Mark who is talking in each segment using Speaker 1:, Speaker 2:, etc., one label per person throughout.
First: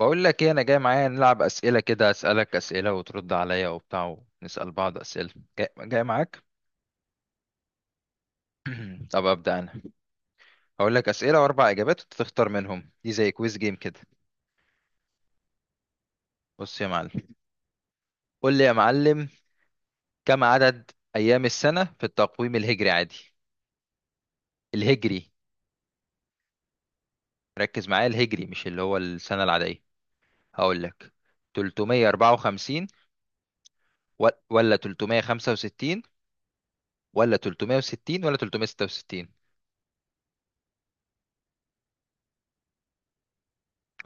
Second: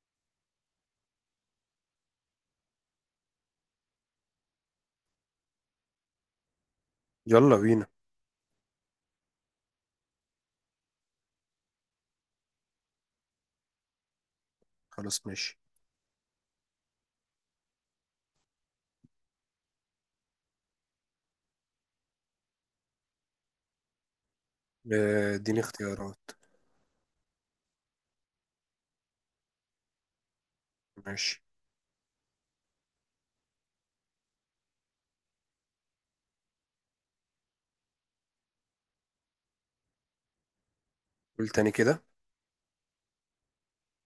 Speaker 1: بقول لك ايه؟ انا جاي، معايا نلعب اسئله كده، اسالك اسئله وترد عليا وبتاع ونسال بعض اسئله. جاي معاك.
Speaker 2: يلا بينا.
Speaker 1: طب ابدا انا هقول لك اسئله واربع اجابات وانت تختار منهم، دي زي كويز جيم كده.
Speaker 2: خلاص ماشي.
Speaker 1: بص يا معلم. قول لي يا معلم، كم عدد ايام السنه في التقويم الهجري عادي؟ الهجري.
Speaker 2: آه، اديني اختيارات.
Speaker 1: ركز معايا، الهجري مش اللي هو السنه العاديه. هقول لك:
Speaker 2: ماشي.
Speaker 1: 354 ولا 365 ولا 360 ولا 366.
Speaker 2: قول تاني كده.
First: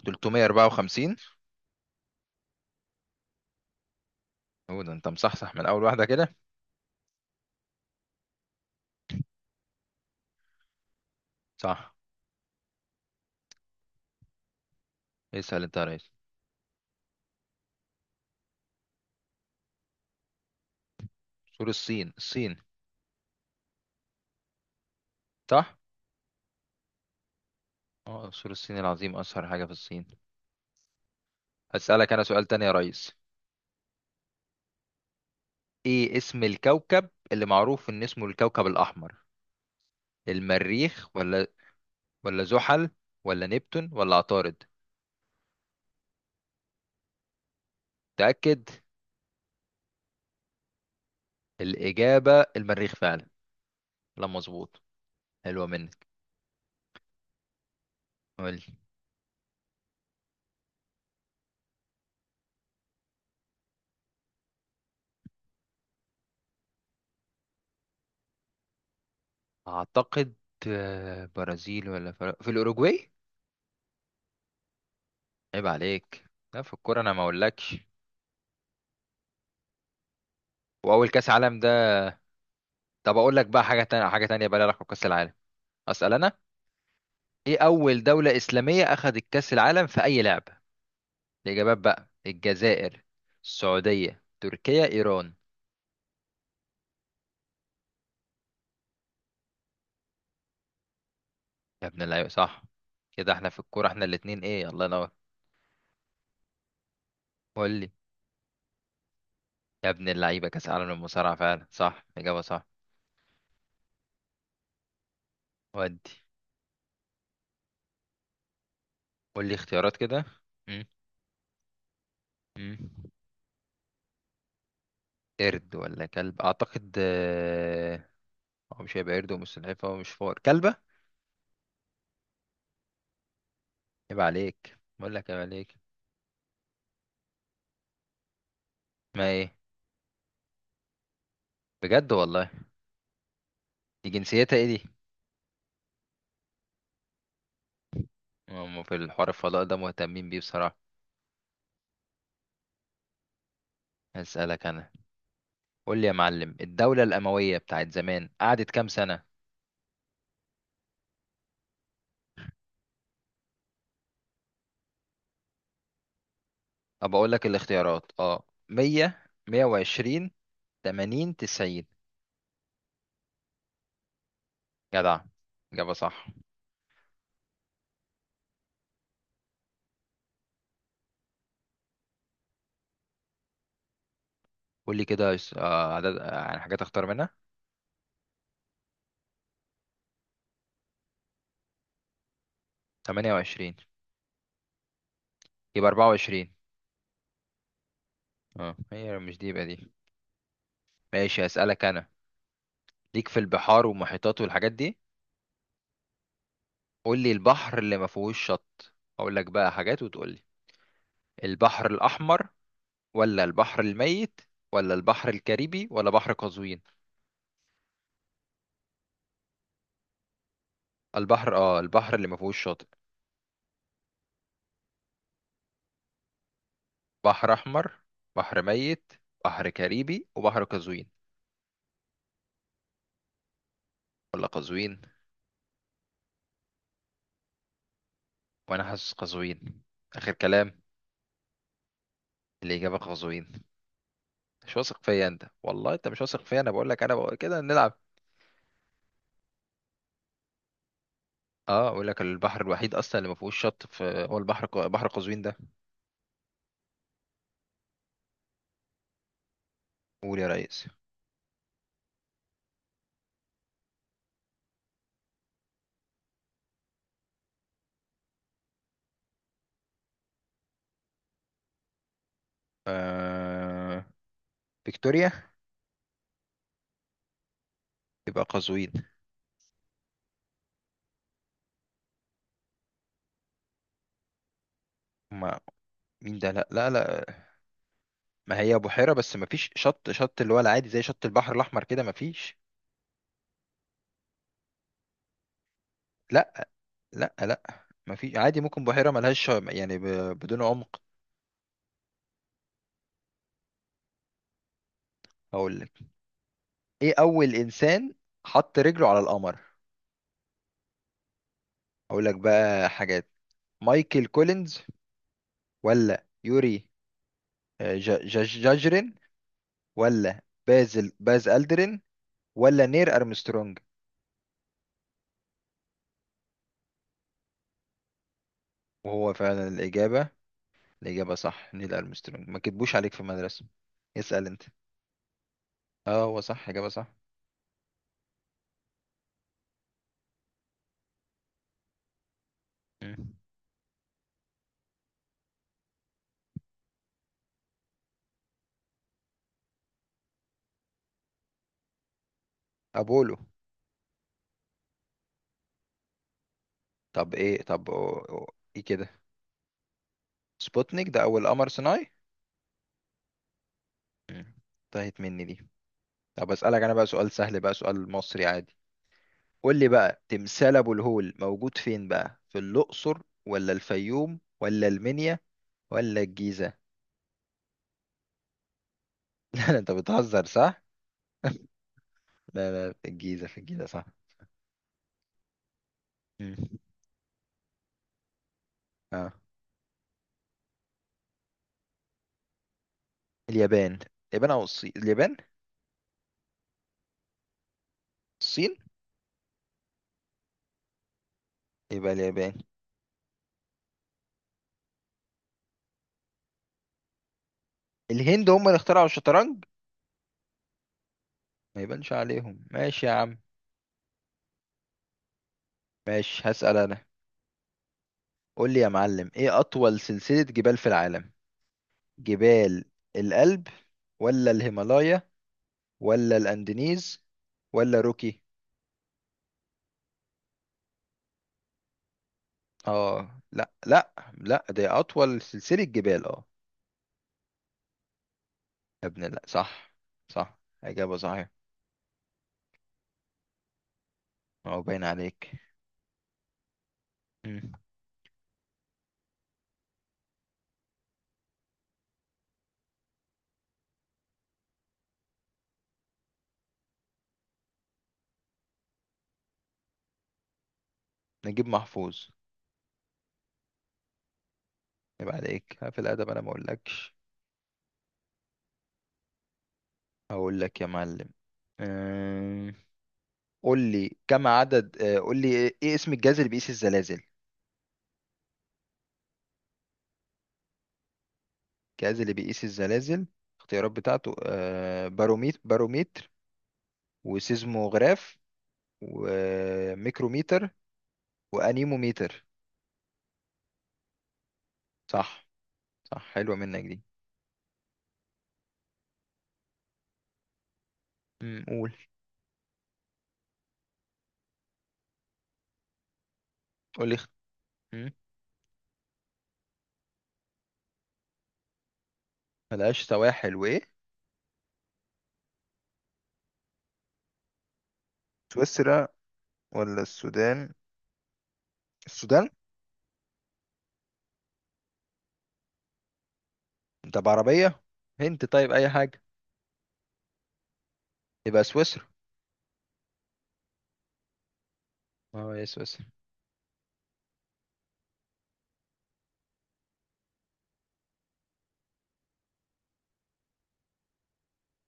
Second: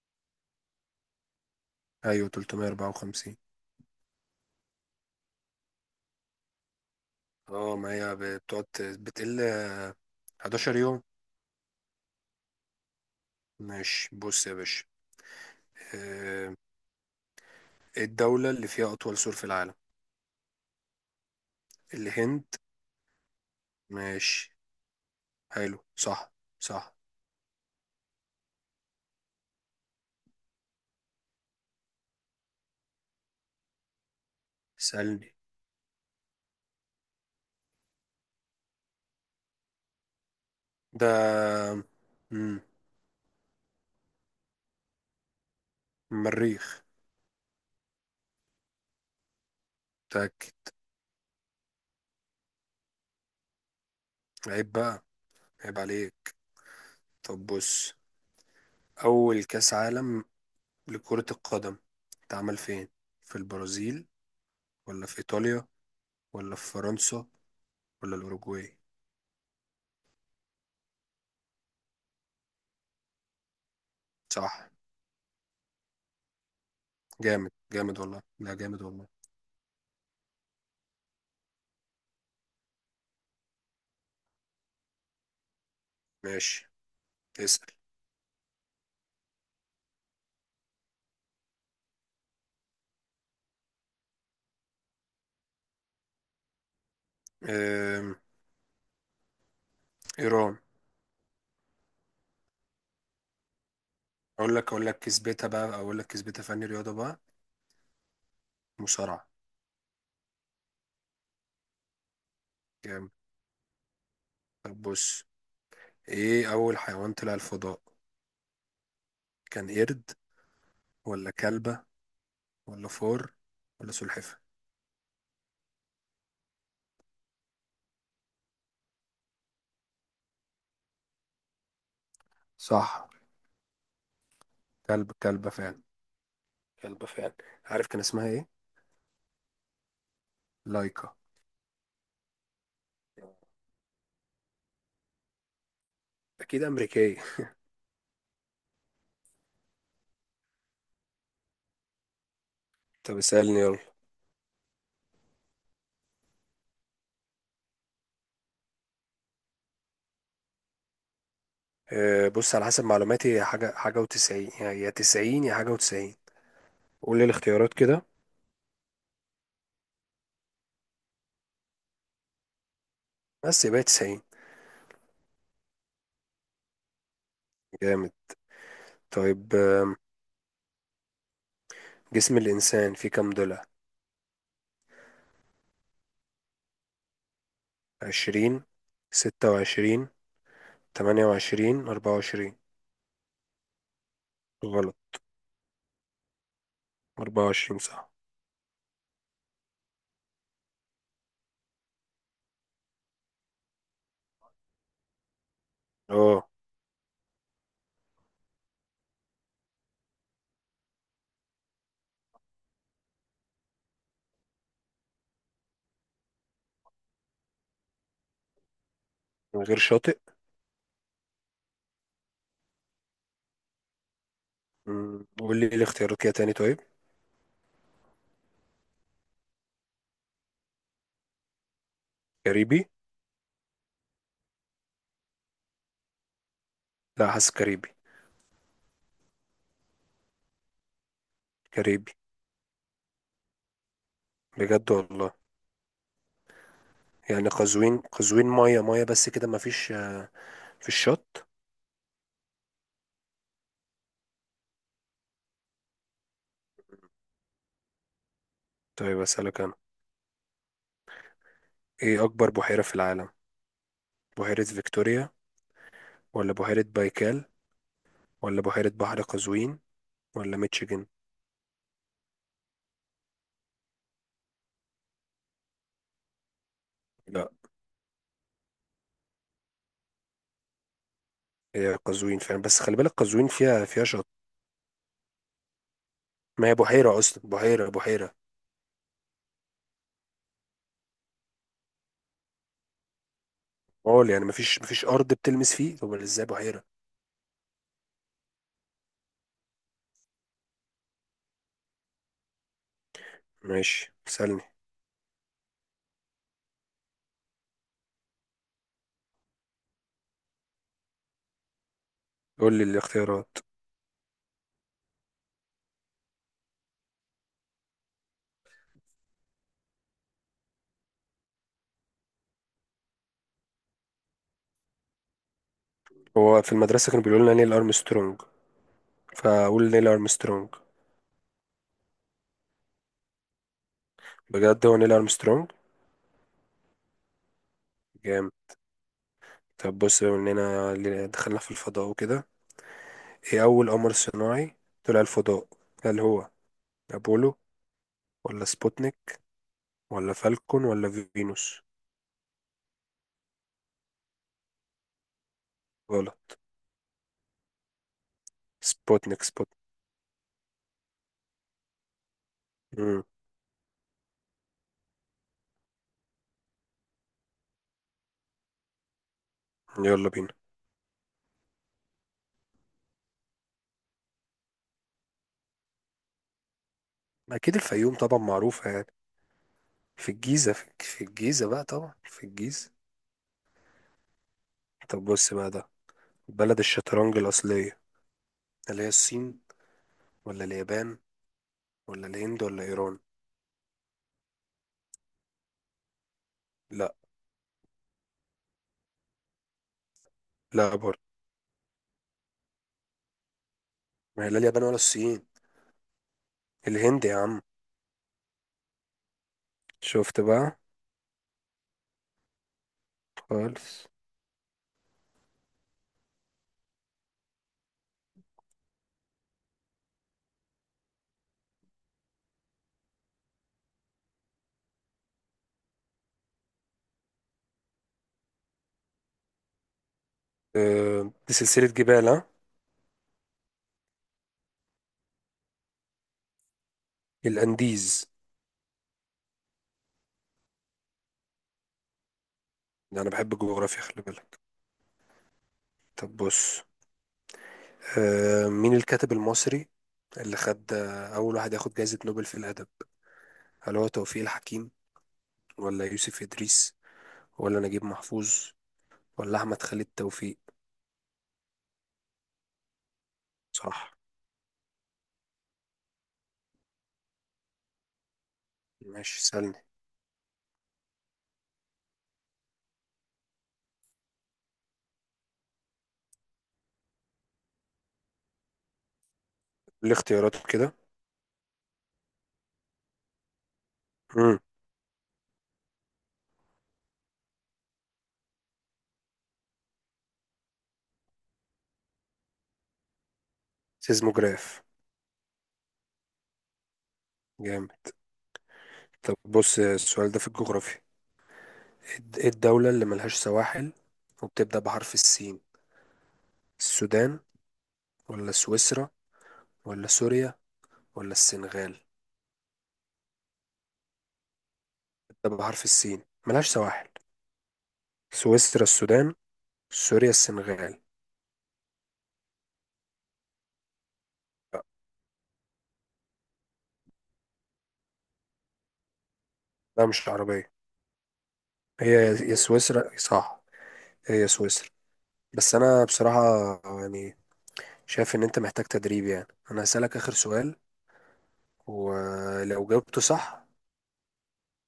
Speaker 1: 354.
Speaker 2: ايوه، 354.
Speaker 1: هو ده، انت مصحصح من اول واحده كده.
Speaker 2: اه، ما هي بتقعد بتقل 11 يوم.
Speaker 1: صح.
Speaker 2: ماشي، بص يا باشا.
Speaker 1: اسال انت يا ريس.
Speaker 2: آه، إيه الدولة اللي فيها أطول سور في العالم؟
Speaker 1: سور الصين.
Speaker 2: الهند.
Speaker 1: الصين.
Speaker 2: ماشي.
Speaker 1: صح.
Speaker 2: حلو، صح. صح.
Speaker 1: اه، سور الصين العظيم اشهر حاجه في الصين. اسالك انا سؤال تاني يا ريس:
Speaker 2: سألني.
Speaker 1: ايه اسم الكوكب اللي معروف ان اسمه الكوكب الاحمر؟ المريخ، ولا...
Speaker 2: ده.
Speaker 1: ولا
Speaker 2: مم.
Speaker 1: زحل، ولا نبتون، ولا عطارد؟
Speaker 2: مريخ.
Speaker 1: تاكد.
Speaker 2: متأكد.
Speaker 1: الاجابه المريخ فعلا. لا،
Speaker 2: عيب
Speaker 1: مظبوط.
Speaker 2: بقى.
Speaker 1: حلوه
Speaker 2: عيب
Speaker 1: منك.
Speaker 2: عليك. طب بص،
Speaker 1: قول لي.
Speaker 2: أول كأس عالم لكرة القدم اتعمل فين؟ في البرازيل ولا في إيطاليا ولا في فرنسا ولا الأوروجواي؟
Speaker 1: اعتقد برازيل، ولا في الاوروجواي.
Speaker 2: صح.
Speaker 1: عيب عليك. لا، في الكوره انا ما
Speaker 2: جامد،
Speaker 1: اقولكش.
Speaker 2: جامد والله. لا، جامد والله.
Speaker 1: واول كاس عالم ده. طب اقول لك بقى حاجه تانية، حاجه تانية بقى لها علاقه بكاس العالم. اسال انا:
Speaker 2: ماشي،
Speaker 1: ايه
Speaker 2: اسأل.
Speaker 1: اول دوله اسلاميه اخذت كاس العالم في اي لعبه؟ الاجابات بقى: الجزائر، السعوديه، تركيا، ايران.
Speaker 2: أم، إيران.
Speaker 1: يا ابن اللعيبه، صح. كده احنا في الكوره، احنا الاتنين، ايه، الله
Speaker 2: أقول لك
Speaker 1: ينور.
Speaker 2: كسبتها بقى. أقول لك كسبتها، فني رياضة بقى.
Speaker 1: قول لي.
Speaker 2: مصارعة.
Speaker 1: يا ابن اللعيبه، كاس العالم للمصارعه فعلا، صح، اجابه صح.
Speaker 2: جامد. طب بص،
Speaker 1: ودي.
Speaker 2: إيه أول حيوان طلع الفضاء؟
Speaker 1: قول لي
Speaker 2: كان
Speaker 1: اختيارات
Speaker 2: قرد
Speaker 1: كده. مم.
Speaker 2: ولا كلبة
Speaker 1: مم.
Speaker 2: ولا فار ولا سلحفاة؟
Speaker 1: قرد ولا كلب، اعتقد، آه. هو مش هيبقى قرد، ومش سلحفاه، ومش فار. كلبه.
Speaker 2: صح.
Speaker 1: يبقى عليك، بقول لك يبقى
Speaker 2: كلبة
Speaker 1: عليك.
Speaker 2: فعلا. كلبة فعلا. عارف كان اسمها إيه؟
Speaker 1: ما ايه؟
Speaker 2: لايكا.
Speaker 1: بجد والله؟ دي جنسيتها ايه دي؟
Speaker 2: أكيد أمريكية.
Speaker 1: هم في الحوار الفضاء ده مهتمين بيه بصراحة.
Speaker 2: طب اسألني يلا.
Speaker 1: هسألك انا. قول لي يا معلم، الدولة الأموية بتاعت زمان قعدت كام سنة؟
Speaker 2: بص، على حسب معلوماتي هي حاجة وتسعين، يعني يا 90 يا حاجة وتسعين.
Speaker 1: طب
Speaker 2: قول لي
Speaker 1: اقول لك
Speaker 2: الاختيارات كده.
Speaker 1: الاختيارات: اه، 100، 120، 80، 90.
Speaker 2: بس يبقى 90.
Speaker 1: جدع. إجابة صح.
Speaker 2: جامد. طيب. جسم الإنسان فيه كام ضلع؟
Speaker 1: قول لي كده، عدد، يعني حاجات اختار منها.
Speaker 2: 20، 26، 28، 24؟
Speaker 1: 28.
Speaker 2: غلط.
Speaker 1: يبقى 24.
Speaker 2: 24 صح.
Speaker 1: اه، هي مش دي، يبقى دي. ماشي، هسألك انا. ليك في البحار والمحيطات والحاجات دي.
Speaker 2: اه،
Speaker 1: قول لي البحر اللي ما فيهوش شط. اقول لك بقى حاجات وتقول لي: البحر الأحمر، ولا البحر الميت، ولا البحر الكاريبي، ولا بحر قزوين؟
Speaker 2: من غير شاطئ.
Speaker 1: البحر اللي ما فيهوش شاطئ.
Speaker 2: قول لي الاختيارات كده تاني طيب.
Speaker 1: بحر احمر، بحر ميت، بحر كاريبي، وبحر قزوين.
Speaker 2: كاريبي.
Speaker 1: ولا قزوين.
Speaker 2: لا، حاسس كاريبي.
Speaker 1: وانا حاسس قزوين. اخر كلام.
Speaker 2: كاريبي.
Speaker 1: الاجابه قزوين. مش
Speaker 2: بجد
Speaker 1: واثق فيا
Speaker 2: والله.
Speaker 1: انت والله، انت مش واثق فيا، انا بقول لك، انا بقول
Speaker 2: يعني
Speaker 1: كده نلعب.
Speaker 2: قزوين، قزوين مية مية، بس كده مفيش في الشط.
Speaker 1: اه، اقول لك البحر الوحيد اصلا اللي ما فيهوش شط في، هو بحر قزوين ده.
Speaker 2: طيب أسألك أنا،
Speaker 1: قول يا ريس.
Speaker 2: ايه اكبر بحيرة في العالم؟ بحيرة فيكتوريا ولا بحيرة بايكال ولا بحيرة بحر قزوين ولا ميتشيجن؟
Speaker 1: آه... فيكتوريا.
Speaker 2: لا.
Speaker 1: يبقى قزوين.
Speaker 2: هي قزوين فعلا، بس خلي بالك قزوين فيها شط.
Speaker 1: ما مين ده؟ لا،
Speaker 2: ما هي
Speaker 1: لا،
Speaker 2: بحيرة
Speaker 1: لا.
Speaker 2: اصلا، بحيرة بحيرة.
Speaker 1: ما هي بحيرة، بس ما فيش شط، شط اللي هو العادي، زي شط البحر الأحمر كده، ما فيش.
Speaker 2: قول، يعني مفيش ارض بتلمس فيه، طب ازاي
Speaker 1: لا،
Speaker 2: بحيرة؟
Speaker 1: لا، لا، ما فيش عادي، ممكن بحيرة ملهاش يعني بدون عمق.
Speaker 2: ماشي سألني.
Speaker 1: هقول لك: ايه أول إنسان حط رجله على القمر؟ هقول لك
Speaker 2: قول لي
Speaker 1: بقى حاجات:
Speaker 2: الاختيارات.
Speaker 1: مايكل كولينز، ولا يوري جاجرين، ولا باز ألدرين، ولا نير أرمسترونج؟
Speaker 2: هو في المدرسة كانوا بيقولوا لنا نيل ارمسترونج،
Speaker 1: وهو فعلا
Speaker 2: فاقول نيل
Speaker 1: الإجابة.
Speaker 2: ارمسترونج.
Speaker 1: الإجابة صح، نيل أرمسترونج. ما كتبوش عليك في المدرسة؟ اسأل أنت.
Speaker 2: بجد هو نيل ارمسترونج.
Speaker 1: اه، هو صح، إجابة صح.
Speaker 2: جامد. طب بص، بما اننا دخلنا في الفضاء وكده،
Speaker 1: مم.
Speaker 2: ايه اول قمر صناعي طلع الفضاء؟ هل هو أبولو ولا سبوتنيك ولا فالكون ولا فينوس؟
Speaker 1: ابولو.
Speaker 2: غلط.
Speaker 1: طب ايه؟ ايه كده.
Speaker 2: سبوتنيك، سبوتنيك.
Speaker 1: سبوتنيك ده اول قمر صناعي.
Speaker 2: مم.
Speaker 1: مم. انتهت مني دي. طب اسالك انا بقى سؤال سهل، بقى سؤال مصري عادي. قول لي بقى،
Speaker 2: يلا بينا.
Speaker 1: تمثال ابو الهول موجود فين بقى؟ في الاقصر، ولا الفيوم، ولا المنيا، ولا الجيزه؟
Speaker 2: أكيد الفيوم طبعا معروفة يعني.
Speaker 1: لا، لا، انت
Speaker 2: في
Speaker 1: بتهزر،
Speaker 2: الجيزة،
Speaker 1: صح؟
Speaker 2: في الجيزة بقى، طبعا في
Speaker 1: لا،
Speaker 2: الجيزة.
Speaker 1: لا، في الجيزه، في الجيزه، صح.
Speaker 2: طب بص بقى ده،
Speaker 1: مم.
Speaker 2: بلد الشطرنج الأصلية اللي هي
Speaker 1: اه.
Speaker 2: الصين ولا اليابان ولا الهند ولا إيران؟
Speaker 1: اليابان. اليابان او الصين. اليابان.
Speaker 2: لا.
Speaker 1: الصين.
Speaker 2: لا برضه.
Speaker 1: يبقى اليابان.
Speaker 2: ما هي لا اليابان ولا الصين. الهند يا عم.
Speaker 1: الهند هم اللي اخترعوا الشطرنج.
Speaker 2: شفت بقى.
Speaker 1: ما يبانش عليهم، ماشي يا عم.
Speaker 2: خالص.
Speaker 1: ماشي، هسأل انا. قول لي يا معلم: ايه اطول سلسلة جبال في العالم؟ جبال الألب، ولا الهيمالايا، ولا الانديز، ولا روكي؟
Speaker 2: أه، دي سلسلة جبال ها.
Speaker 1: اه، لا، لا، لا، دي اطول سلسلة جبال، اه.
Speaker 2: الأنديز.
Speaker 1: يا ابن لا، صح. صح. اجابة صحيحة.
Speaker 2: ده أنا بحب الجغرافيا، خلي بالك.
Speaker 1: اه، باين عليك.
Speaker 2: طب بص،
Speaker 1: مم.
Speaker 2: مين الكاتب المصري اللي خد أول واحد ياخد جائزة نوبل في الأدب؟ هل هو توفيق الحكيم ولا يوسف إدريس ولا نجيب محفوظ ولا أحمد خالد توفيق؟
Speaker 1: نجيب محفوظ.
Speaker 2: صح.
Speaker 1: يبقى عليك في الادب، انا ما اقولكش.
Speaker 2: ماشي سألني.
Speaker 1: اقول لك يا معلم. أم، قول لي كم عدد آه، قول لي ايه، اسم الجهاز اللي بيقيس الزلازل؟
Speaker 2: الاختيارات كده.
Speaker 1: الجهاز اللي بيقيس الزلازل. الاختيارات بتاعته:
Speaker 2: مم.
Speaker 1: باروميتر، وسيزموغراف، وميكروميتر، وانيموميتر.
Speaker 2: سيزموجراف.
Speaker 1: صح. صح، حلوة منك دي.
Speaker 2: جامد. طب بص، السؤال ده في الجغرافيا.
Speaker 1: مم، قول.
Speaker 2: إيه الدولة اللي ملهاش سواحل وبتبدأ بحرف السين؟
Speaker 1: قول لي اخت-
Speaker 2: السودان
Speaker 1: مم،
Speaker 2: ولا سويسرا ولا سوريا ولا السنغال؟
Speaker 1: ملهاش سواحل، وايه؟
Speaker 2: بتبدأ بحرف السين ملهاش سواحل. سويسرا،
Speaker 1: سويسرا،
Speaker 2: السودان،
Speaker 1: ولا
Speaker 2: سوريا،
Speaker 1: السودان؟
Speaker 2: السنغال.
Speaker 1: السودان.
Speaker 2: لا.
Speaker 1: انت بعربية. هنت، طيب، اي حاجة.
Speaker 2: لا، مش عربية.
Speaker 1: يبقى سويسرا.
Speaker 2: هي يا سويسرا صح. هي يا سويسرا.
Speaker 1: اه، يا
Speaker 2: بس أنا
Speaker 1: سويسرا.
Speaker 2: بصراحة، يعني، شايف إن أنت محتاج تدريب. يعني أنا هسألك آخر سؤال، ولو جاوبته صح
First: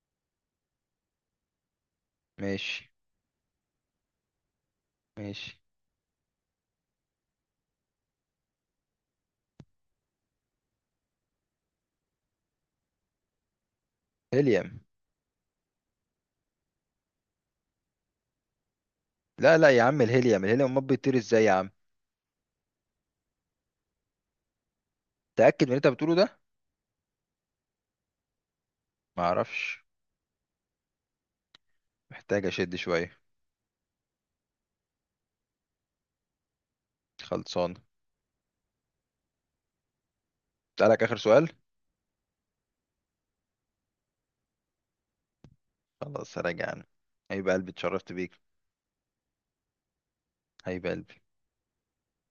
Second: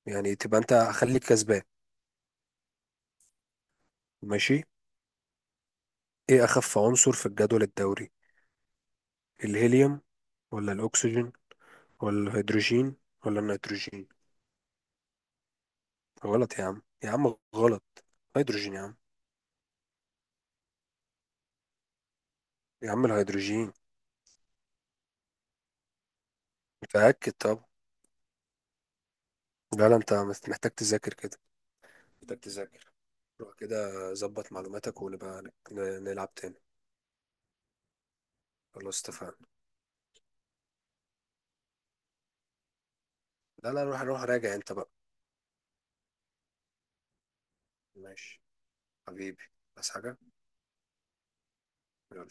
Speaker 2: يعني تبقى أنت، هخليك كسبان.
Speaker 1: ماشي.
Speaker 2: ماشي.
Speaker 1: ماشي.
Speaker 2: إيه أخف عنصر في الجدول الدوري؟ الهيليوم ولا الأكسجين ولا الهيدروجين ولا النيتروجين؟
Speaker 1: هيليوم.
Speaker 2: غلط يا عم، يا عم غلط. هيدروجين يا عم.
Speaker 1: لا، لا، يا عم، الهيليوم ما بيطير ازاي يا عم؟
Speaker 2: يا عم الهيدروجين.
Speaker 1: تأكد من اللي انت بتقوله ده.
Speaker 2: متأكد. طب.
Speaker 1: ما اعرفش.
Speaker 2: لا، لا، أنت محتاج تذاكر كده. محتاج
Speaker 1: محتاج اشد
Speaker 2: تذاكر.
Speaker 1: شوية.
Speaker 2: روح كده، ظبط معلوماتك ونبقى نلعب تاني.
Speaker 1: خلصان.
Speaker 2: خلاص اتفقنا.
Speaker 1: اسألك آخر سؤال.
Speaker 2: لا، لا، روح روح راجع انت بقى.
Speaker 1: خلاص، راجع أنا. هيبقى قلبي، اتشرفت بيك.
Speaker 2: ماشي. حبيبي. بس حاجة.
Speaker 1: هيبقى قلبي.
Speaker 2: يلا.